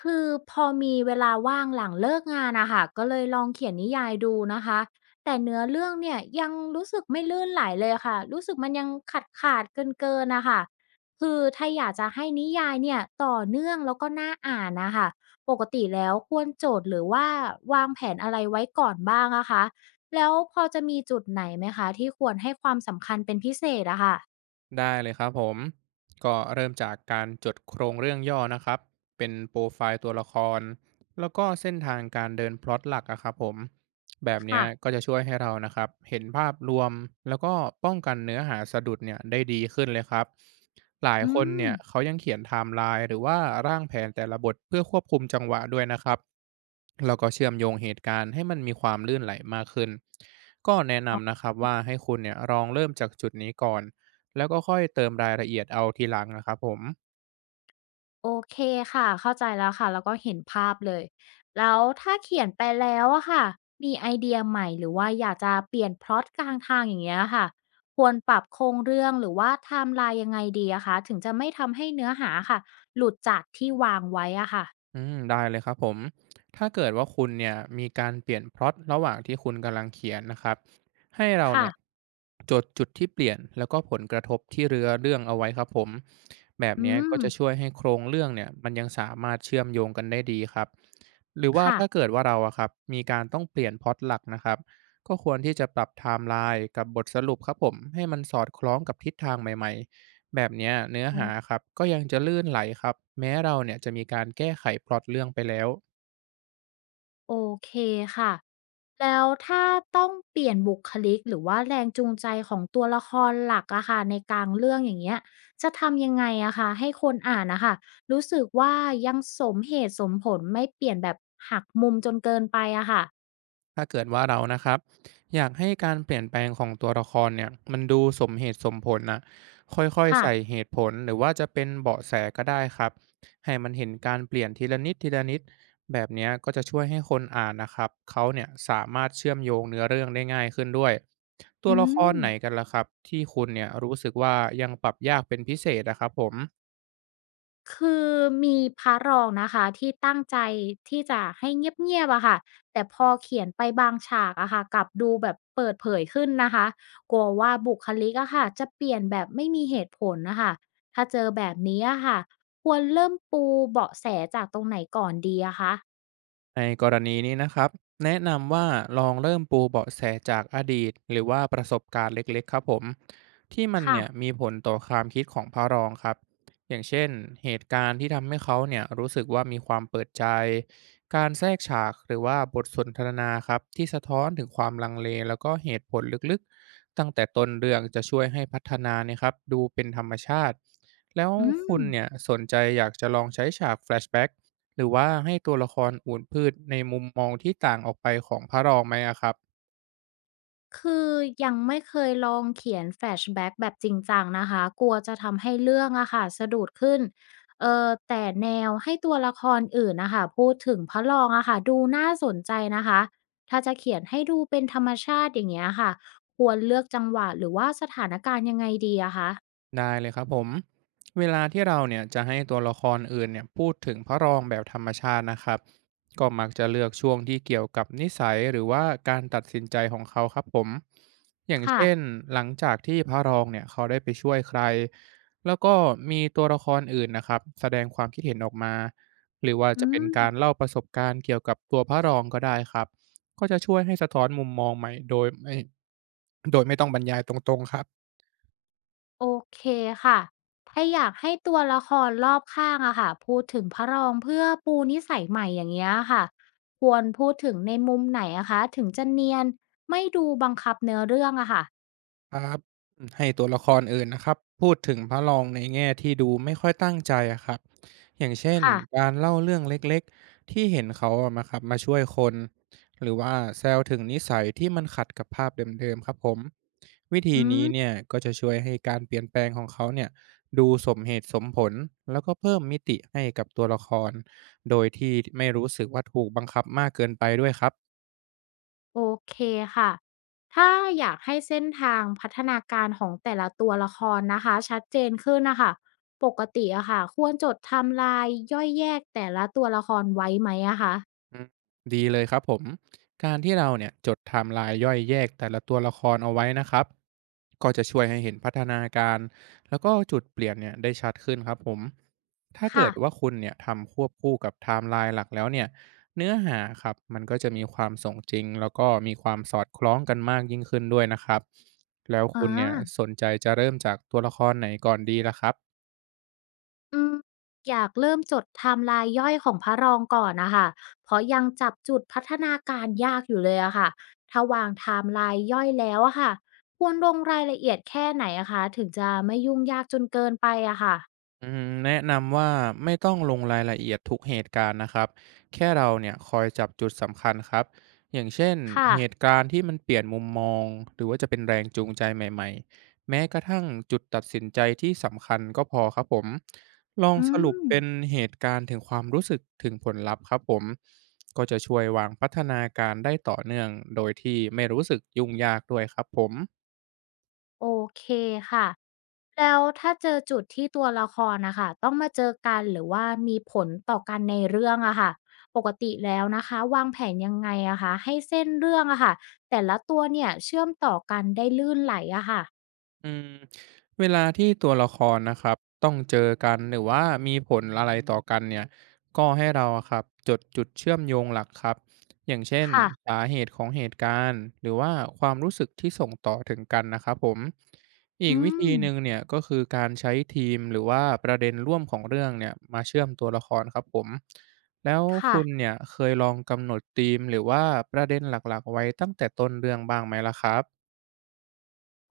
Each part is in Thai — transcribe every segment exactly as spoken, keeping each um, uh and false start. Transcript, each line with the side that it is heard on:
left: คือพอมีเวลาว่างหลังเลิกงานอะค่ะก็เลยลองเขียนนิยายดูนะคะแต่เนื้อเรื่องเนี่ยยังรู้สึกไม่ลื่นไหลเลยค่ะรู้สึกมันยังขาดขาดเกินเกินนะคะคือถ้าอยากจะให้นิยายเนี่ยต่อเนื่องแล้วก็น่าอ่านนะคะปกติแล้วควรโจทย์หรือว่าวางแผนอะไรไว้ก่อนบ้างอะคะแล้วพอจะมีจุดไหนไหมคะที่ควรให้ความสำคัญเป็นพิเศษอะค่ะ
right: ได้เลยครับผมก็เริ่มจากการจดโครงเรื่องย่อนะครับเป็นโปรไฟล์ตัวละครแล้วก็เส้นทางการเดินพล็อตหลักอะครับผมแบบเนี้ย
left: ค่ะ
right: ก็จะช่วยให้เรานะครับเห็นภาพรวมแล้วก็ป้องกันเนื้อหาสะดุดเนี่ยได้ดีขึ้นเลยครับหลาย
left: อื
right: คน
left: ม
right: เนี่ยเขายังเขียนไทม์ไลน์หรือว่าร่างแผนแต่ละบทเพื่อควบคุมจังหวะด้วยนะครับแล้วก็เชื่อมโยงเหตุการณ์ให้มันมีความลื่นไหลมากขึ้นก็แนะนำนะครับว่าให้คุณเนี่ยลองเริ่มจากจุดนี้ก่อน แล้วก็ค่อยเติมรายละเอียดเอาทีหลังนะครับผม
left: โอเคค่ะเข้าใจแล้วค่ะแล้วก็เห็นภาพเลยแล้วถ้าเขียนไปแล้วอะค่ะมีไอเดียใหม่หรือว่าอยากจะเปลี่ยนพล็อตกลางทางอย่างเงี้ยค่ะควรปรับโครงเรื่องหรือว่าไทม์ไลน์ยังไงดีอะคะถึงจะไม่ทำให้เนื้อหาค่ะหลุดจากที่วางไว้อะค่ะ
right: อืมได้เลยครับผมถ้าเกิดว่าคุณเนี่ยมีการเปลี่ยนพล็อตระหว่างที่คุณกำลังเขียนนะครับให้เรา
left: ค่ะ
right: เนี่ยจดจุดที่เปลี่ยนแล้วก็ผลกระทบที่เรือเรื่องเอาไว้ครับผมแบบ
left: อื
right: เนี้ยก็
left: ม
right: จะช่วยให้โครงเรื่องเนี่ยมันยังสามารถเชื่อมโยงกันได้ดีครับหรือว่า
left: ค่ะ
right: ถ้าเกิดว่าเราอะครับมีการต้องเปลี่ยนพล็อตหลักนะครับก็ควรที่จะปรับไทม์ไลน์กับบทสรุปครับผมให้มันสอดคล้องกับทิศทางใหม่ๆ แบบเนี้ยเนื้อหาครับก็ยังจะลื่นไหลครับแม้เราเนี่ยจะมีการแก้ไขพล็อตเรื่องไปแล้ว
left: โอเคค่ะแล้วถ้าต้องเปลี่ยนบุคลิกหรือว่าแรงจูงใจของตัวละครหลักอะค่ะในกลางเรื่องอย่างเงี้ยจะทำยังไงอะค่ะให้คนอ่านนะคะรู้สึกว่ายังสมเหตุสมผลไม่เปลี่ยนแบบหักมุมจนเกินไปอะค่ะ
right: ถ้าเกิดว่าเรานะครับอยากให้การเปลี่ยนแปลงของตัวละครเนี่ยมันดูสมเหตุสมผลนะค่อยๆ
left: ค่ะ
right: ใส่เหตุผลหรือว่าจะเป็นเบาะแสก็ได้ครับให้มันเห็นการเปลี่ยนทีละนิดทีละนิดแบบเนี้ยก็จะช่วยให้คนอ่านนะครับเขาเนี่ยสามารถเชื่อมโยงเนื้อเรื่องได้ง่ายขึ้นด้วยตั
left: อื
right: วละค
left: ม
right: รไหนกันล่ะครับที่คุณเนี่ยรู้สึกว่ายังปรับยากเป็นพิเศษนะครับผม
left: คือมีพระรองนะคะที่ตั้งใจที่จะให้เงียบๆอะค่ะแต่พอเขียนไปบางฉากอะค่ะกลับดูแบบเปิดเผยขึ้นนะคะกลัวว่าบุคลิกอะค่ะจะเปลี่ยนแบบไม่มีเหตุผลน่ะค่ะถ้าเจอแบบนี้อะค่ะควรเริ่มปูเบาะแสจากตรงไหนก่อนดีอะคะ
right: ในกรณีนี้นะครับแนะนำว่าลองเริ่มปูเบาะแสจากอดีตหรือว่าประสบการณ์เล็กๆครับผมที่มัน
left: ค่ะ
right: เนี่ยมีผลต่อความคิดของพระรองครับอย่างเช่นเหตุการณ์ที่ทำให้เขาเนี่ยรู้สึกว่ามีความเปิดใจการแทรกฉากหรือว่าบทสนทนาครับที่สะท้อนถึงความลังเลแล้วก็เหตุผลลึกๆตั้งแต่ต้นเรื่องจะช่วยให้พัฒนาเนี่ยครับดูเป็นธรรมชาติแล้ว
left: อืม
right: คุณเนี่ยสนใจอยากจะลองใช้ฉากแฟลชแบ็ก หรือว่าให้ตัวละครอูฐพืชในมุมมองที่ต่างออกไปของพระรองไหมอะครับ
left: คือยังไม่เคยลองเขียนแฟลชแบ็กแบบจริงจังนะคะกลัวจะทำให้เรื่องอะค่ะสะดุดขึ้นเออแต่แนวให้ตัวละครอื่นนะคะพูดถึงพระรองอะค่ะดูน่าสนใจนะคะถ้าจะเขียนให้ดูเป็นธรรมชาติอย่างเงี้ยค่ะควรเลือกจังหวะหรือว่าสถานการณ์ยังไงดีอะคะ
right: ได้เลยครับผมเวลาที่เราเนี่ยจะให้ตัวละครอื่นเนี่ยพูดถึงพระรองแบบธรรมชาตินะครับก็มักจะเลือกช่วงที่เกี่ยวกับนิสัยหรือว่าการตัดสินใจของเขาครับผมอย่าง
left: ค่ะ
right: เช่นหลังจากที่พระรองเนี่ยเขาได้ไปช่วยใครแล้วก็มีตัวละครอื่นนะครับแสดงความคิดเห็นออกมาหรือว่า
left: อื
right: จะเป็น
left: ม
right: การเล่าประสบการณ์เกี่ยวกับตัวพระรองก็ได้ครับก็จะช่วยให้สะท้อนมุมมองใหม่โดยไม่โดยไม่ต้องบรรยายตรงๆครับ
left: โอเคค่ะ ถ้าอยากให้ตัวละครรอบข้างอะค่ะพูดถึงพระรองเพื่อปูนิสัยใหม่อย่างเงี้ยค่ะควรพูดถึงในมุมไหนอะคะถึงจะเนียนไม่ดูบังคับเนื้อเรื่องอะค่ะ
right: ครับให้ตัวละครอื่นนะครับพูดถึงพระรองในแง่ที่ดูไม่ค่อยตั้งใจอะครับอย่างเช่น
left: ค่ะ
right: การเล่าเรื่องเล็กๆที่เห็นเขาอะมาครับมาช่วยคนหรือว่าแซวถึงนิสัยที่มันขัดกับภาพเดิมๆครับผมวิธี
left: อื
right: นี้
left: ม
right: เนี่ยก็จะช่วยให้การเปลี่ยนแปลงของเขาเนี่ยดูสมเหตุสมผลแล้วก็เพิ่มมิติให้กับตัวละครโดยที่ไม่รู้สึกว่าถูกบังคับมากเกินไปด้วยครับ
left: โอเคค่ะถ้าอยากให้เส้นทางพัฒนาการของแต่ละตัวละครนะคะชัดเจนขึ้นนะคะปกติอะค่ะควรจดไทม์ไลน์ย่อยแยกแต่ละตัวละครไว้ไหมอะคะ
right: อืมดีเลยครับผมการที่เราเนี่ยจดไทม์ไลน์ย่อยแยกแต่ละตัวละครเอาไว้นะครับ ก็จะช่วยให้เห็นพัฒนาการแล้วก็จุดเปลี่ยนเนี่ยได้ชัดขึ้นครับผม ถ้าเกิ
left: ค่ะ
right: ดว่าคุณเนี่ยทำควบคู่กับไทม์ไลน์หลักแล้วเนี่ย เนื้อหาครับมันก็จะมีความสงจริงแล้วก็มีความสอดคล้องกันมากยิ่งขึ้นด้วยนะครับ แล้ว
left: อ่า
right: คุณเนี่ยสนใจจะเริ่มจากตัวละครไหนก่อนดีล่ะครับ
left: อืมอยากเริ่มจดไทม์ไลน์ย่อยของพระรองก่อนนะคะเพราะยังจับจุดพัฒนาการยากอยู่เลยอะค่ะถ้าวางไทม์ไลน์ย่อยแล้วอะค่ะควรลงรายละเอียดแค่ไหนอะคะถึงจะไม่ยุ่งยากจนเกินไปอะค่ะ
right: อืมแนะนำว่าไม่ต้องลงรายละเอียดทุกเหตุการณ์นะครับแค่เราเนี่ยคอยจับจุดสำคัญครับอย่างเช่น
left: ค่ะ
right: เหตุการณ์ที่มันเปลี่ยนมุมมองหรือว่าจะเป็นแรงจูงใจใหม่ๆแม้กระทั่งจุดตัดสินใจที่สำคัญก็พอครับผมลอง
left: อื
right: สรุป
left: ม
right: เป็นเหตุการณ์ถึงความรู้สึกถึงผลลัพธ์ครับผมก็จะช่วยวางพัฒนาการได้ต่อเนื่องโดยที่ไม่รู้สึกยุ่งยากด้วยครับผม
left: โอเคค่ะแล้วถ้าเจอจุดที่ตัวละครนะคะต้องมาเจอกันหรือว่ามีผลต่อกันในเรื่องอะค่ะปกติแล้วนะคะวางแผนยังไงอะคะให้เส้นเรื่องอะค่ะแต่ละตัวเนี่ยเชื่อมต่อกันได้ลื่นไหลอะค่ะ
right: อืมเวลาที่ตัวละครนะครับต้องเจอกันหรือว่ามีผลอะไรต่อกันเนี่ยก็ให้เราอะครับจดจุดเชื่อมโยงหลักครับอย่างเช่น
left: ค่ะ
right: สาเหตุของเหตุการณ์หรือว่าความรู้สึกที่ส่งต่อถึงกันนะครับผมอี
left: อื
right: กวิ
left: ม
right: ธีหนึ่งเนี่ยก็คือการใช้ทีมหรือว่าประเด็นร่วมของเรื่องเนี่ยมาเชื่อมตัวละครครับผมแล้ว
left: ค่ะ
right: คุณเนี่ยเคยลองกำหนดธีมหรือว่าประเด็นหลักๆไว้ตั้งแต่ต้นเรื่องบ้างไหมล่ะครับ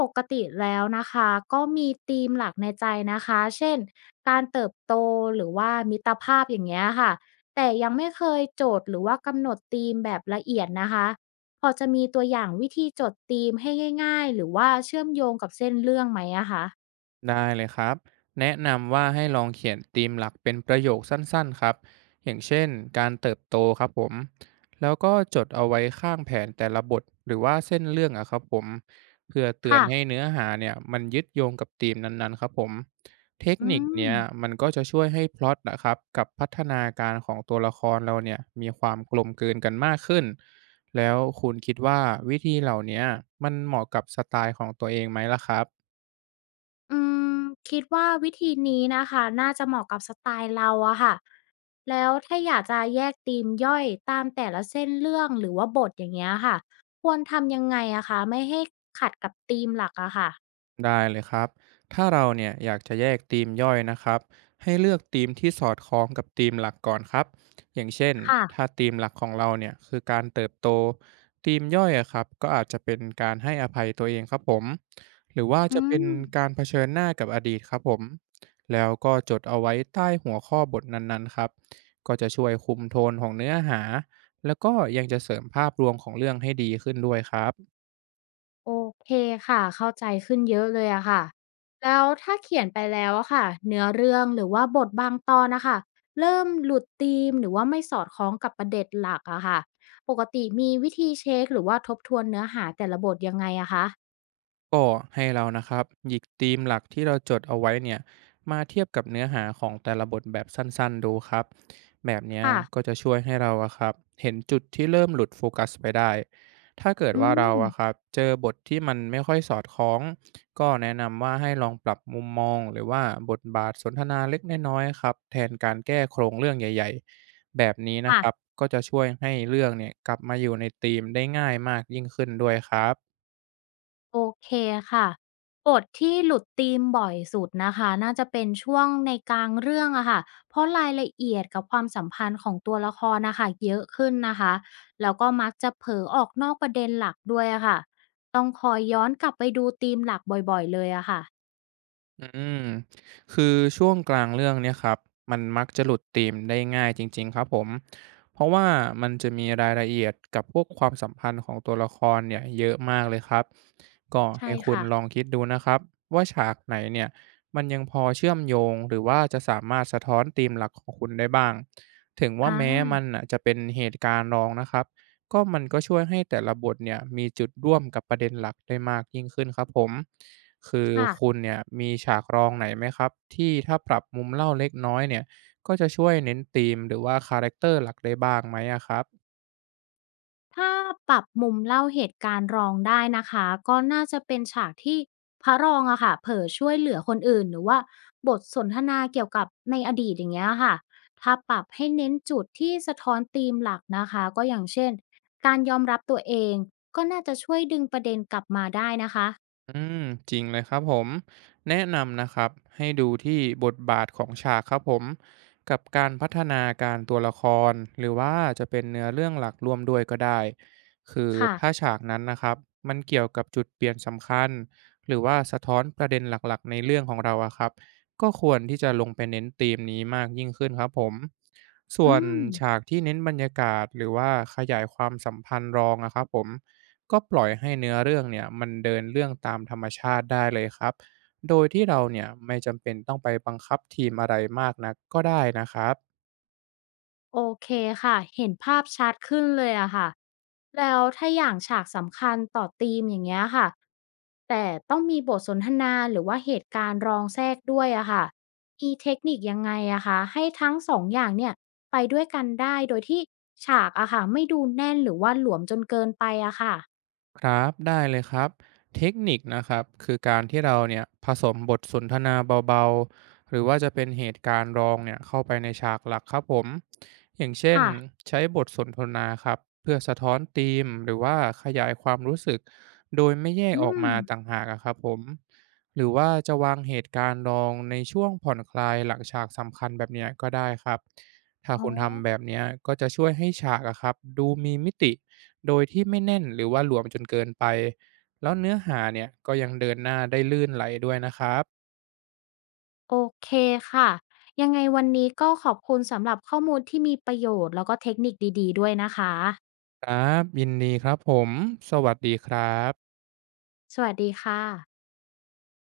left: ปกติแล้วนะคะก็มีธีมหลักในใจนะคะเช่นการเติบโตหรือว่ามิตรภาพอย่างเงี้ยค่ะแต่ยังไม่เคยโจทย์หรือว่ากำหนดธีมแบบละเอียดนะคะพอจะมีตัวอย่างวิธีจดธีมให้ง่ายๆหรือว่าเชื่อมโยงกับเส้นเรื่องไหมอะคะ
right: ได้เลยครับแนะนำว่าให้ลองเขียนธีมหลักเป็นประโยคสั้นๆครับอย่างเช่นการเติบโตครับผมแล้วก็จดเอาไว้ข้างแผนแต่ละบทหรือว่าเส้นเรื่องอะครับผมเพื่อเตือน
left: ค่ะ
right: ให้เนื้อหาเนี่ยมันยึดโยงกับธีมนั้นๆครับผมเทค
left: อื
right: นิค
left: ม
right: เนี้ยมันก็จะช่วยให้พล็อตนะครับกับพัฒนาการของตัวละครเราเนี่ยมีความกลมกลืนกันมากขึ้นแล้วคุณคิดว่าวิธีเหล่าเนี้ยมันเหมาะกับสไตล์ของตัวเองไหมล่ะครับ
left: อืมคิดว่าวิธีนี้นะคะน่าจะเหมาะกับสไตล์เราอะค่ะแล้วถ้าอยากจะแยกธีมย่อยตามแต่ละเส้นเรื่องหรือว่าบทอย่างเงี้ยค่ะควรทำยังไงอะคะไม่ให้ขัดกับธีมหลักอะค่ะ
right: ได้เลยครับ ถ้าเราเนี่ยอยากจะแยกธีมย่อยนะครับให้เลือกธีมที่สอดคล้องกับธีมหลักก่อนครับ อย่างเช่น
left: ค่ะ
right: ถ้าธีมหลักของเราเนี่ยคือการเติบโตธีมย่อยอะครับก็อาจจะเป็นการให้อภัยตัวเองครับผมหรือว่า
left: อื
right: จะเป็น
left: ม
right: การเผชิญหน้ากับอดีตครับผมแล้วก็จดเอาไว้ใต้หัวข้อบทนั้นๆครับก็จะช่วยคุมโทนของเนื้อหาแล้วก็ยังจะเสริมภาพรวมของเรื่องให้ดีขึ้นด้วยครับ
left: โอเคค่ะเข้าใจขึ้นเยอะเลยอะค่ะแล้วถ้าเขียนไปแล้วอะค่ะเนื้อเรื่องหรือว่าบทบางตอนนะคะเริ่มหลุดธีมหรือว่าไม่สอดคล้องกับประเด็นหลักอะค่ะปกติมีวิธีเช็คหรือว่าทบทวนเนื้อหาแต่ละบทยังไงอะคะ
right: ก็ให้เรานะครับหยิกธีมหลักที่เราจดเอาไว้เนี่ยมาเทียบกับเนื้อหาของแต่ละบทแบบสั้นๆดูครับแบบเนี้ย
left: ค่ะ
right: ก็จะช่วยให้เราอะครับเห็นจุดที่เริ่มหลุดโฟกัสไปได้ถ้าเกิด
left: อื
right: ว่าเรา
left: ม
right: อะครับเจอบทที่มันไม่ค่อยสอดคล้องก็แนะนำว่าให้ลองปรับมุมมองหรือว่าบทบาทสนทนาเล็กน้อยๆครับแทนการแก้โครงเรื่องใหญ่ๆแบบนี้นะ
left: ค่ะ
right: ครับก็จะช่วยให้เรื่องเนี่ยกลับมาอยู่ในธีมได้ง่ายมากยิ่งขึ้นด้วยครับ
left: โอเคค่ะบทที่หลุดธีมบ่อยสุดนะคะน่าจะเป็นช่วงในกลางเรื่องอะค่ะเพราะรายละเอียดกับความสัมพันธ์ของตัวละครนะคะเยอะขึ้นนะคะแล้วก็มักจะเผลอออกนอกประเด็นหลักด้วยอะค่ะต้องคอยย้อนกลับไปดูธีมหลักบ่อยๆเลยอะค่ะ
right: อืมคือช่วงกลางเรื่องเนี่ยครับมันมักจะหลุดธีมได้ง่ายจริงๆครับผมเพราะว่ามันจะมีรายละเอียดกับพวกความสัมพันธ์ของตัวละครเนี่ยเยอะมากเลยครับก็
left: ใช่
right: ให้คุณ
left: ค่ะ
right: ลองคิดดูนะครับว่าฉากไหนเนี่ยมันยังพอเชื่อมโยงหรือว่าจะสามารถสะท้อนธีมหลักของคุณได้บ้างถึง
left: อ
right: ว่าแม้มัน
left: า
right: น่ะจะเป็นเหตุการณ์รองนะครับก็มันก็ช่วยให้แต่ละบทเนี่ยมีจุดร่วมกับประเด็นหลักได้มากยิ่งขึ้นครับผม คือ
left: ค่ะ
right: คุณเนี่ยมีฉากรองไหนไหมครับที่ถ้าปรับมุมเล่าเล็กน้อยเนี่ยก็จะช่วยเน้นธีมหรือว่าคาแรกเตอร์หลักได้บ้างไหมอะครับ
left: ถ้าปรับมุมเล่าเหตุการณ์รองได้นะคะก็น่าจะเป็นฉากที่พระรองอะค่ะเผลอช่วยเหลือคนอื่นหรือว่าบทสนทนาเกี่ยวกับในอดีตอย่างเงี้ยค่ะถ้าปรับให้เน้นจุดที่สะท้อนธีมหลักนะคะก็อย่างเช่นการยอมรับตัวเองก็น่าจะช่วยดึงประเด็นกลับมาได้นะคะ
right: อืมจริงเลยครับผมแนะนำนะครับให้ดูที่บทบาทของฉากครับผมกับการพัฒนาการตัวละครหรือว่าจะเป็นเนื้อเรื่องหลักร่วมด้วยก็ได้คือถ้า
left: ค่ะ
right: ฉากนั้นนะครับมันเกี่ยวกับจุดเปลี่ยนสำคัญหรือว่าสะท้อนประเด็นหลักๆในเรื่องของเราอะครับก็ควรที่จะลงไปเน้นธีมนี้มากยิ่งขึ้นครับผมส่ว
left: อื
right: น
left: ม
right: ฉากที่เน้นบรรยากาศหรือว่าขยายความสัมพันธ์รองอะครับผม ก็ปล่อยให้เนื้อเรื่องเนี่ยมันเดินเรื่องตามธรรมชาติได้เลยครับ โดยที่เราเนี่ยไม่จำเป็นต้องไปบังคับทีมอะไรมากนักก็ได้นะครับ
left: โอเคค่ะ เห็นภาพชัดขึ้นเลยอะค่ะ แล้วถ้าอย่างฉากสำคัญต่อธีมอย่างเงี้ยค่ะ แต่ต้องมีบทสนทนาหรือว่าเหตุการณ์รองแทรกด้วยอะค่ะมีเทคนิคยังไงอะคะให้ทั้งสองอย่างเนี่ยไปด้วยกันได้โดยที่ฉากอะค่ะไม่ดูแน่นหรือว่าหลวมจนเกินไปอะค่ะ
right: ครับได้เลยครับเทคนิคนะครับคือการที่เราเนี่ยผสมบทสนทนาเบาๆหรือว่าจะเป็นเหตุการณ์รองเนี่ยเข้าไปในฉากหลักครับผมอย่างเช่น
left: ค่ะ
right: ใช้บทสนทนาครับเพื่อสะท้อนธีมหรือว่าขยายความรู้สึกโดยไม่แยก
left: อื
right: ออก
left: ม
right: มาต่างหากอะครับผมหรือว่าจะวางเหตุการณ์รองในช่วงผ่อนคลายหลังฉากสำคัญแบบเนี้ยก็ได้ครับถ้า
left: อ๋อ
right: คุณทำแบบเนี้ยก็จะช่วยให้ฉากอะครับดูมีมิติ โดยที่ไม่แน่นหรือว่าหลวมจนเกินไปแล้วเนื้อหาเนี่ยก็ยังเดินหน้าได้ลื่นไหลด้วยนะครับ
left: โอเคค่ะ ยังไงวันนี้ก็ขอบคุณสำหรับข้อมูลที่มีประโยชน์แล้วก็เทคนิคดีๆด้วยนะคะ
right: ครับยินดีครับผมสวัสดีครับ
left: สวัสดีค่ะ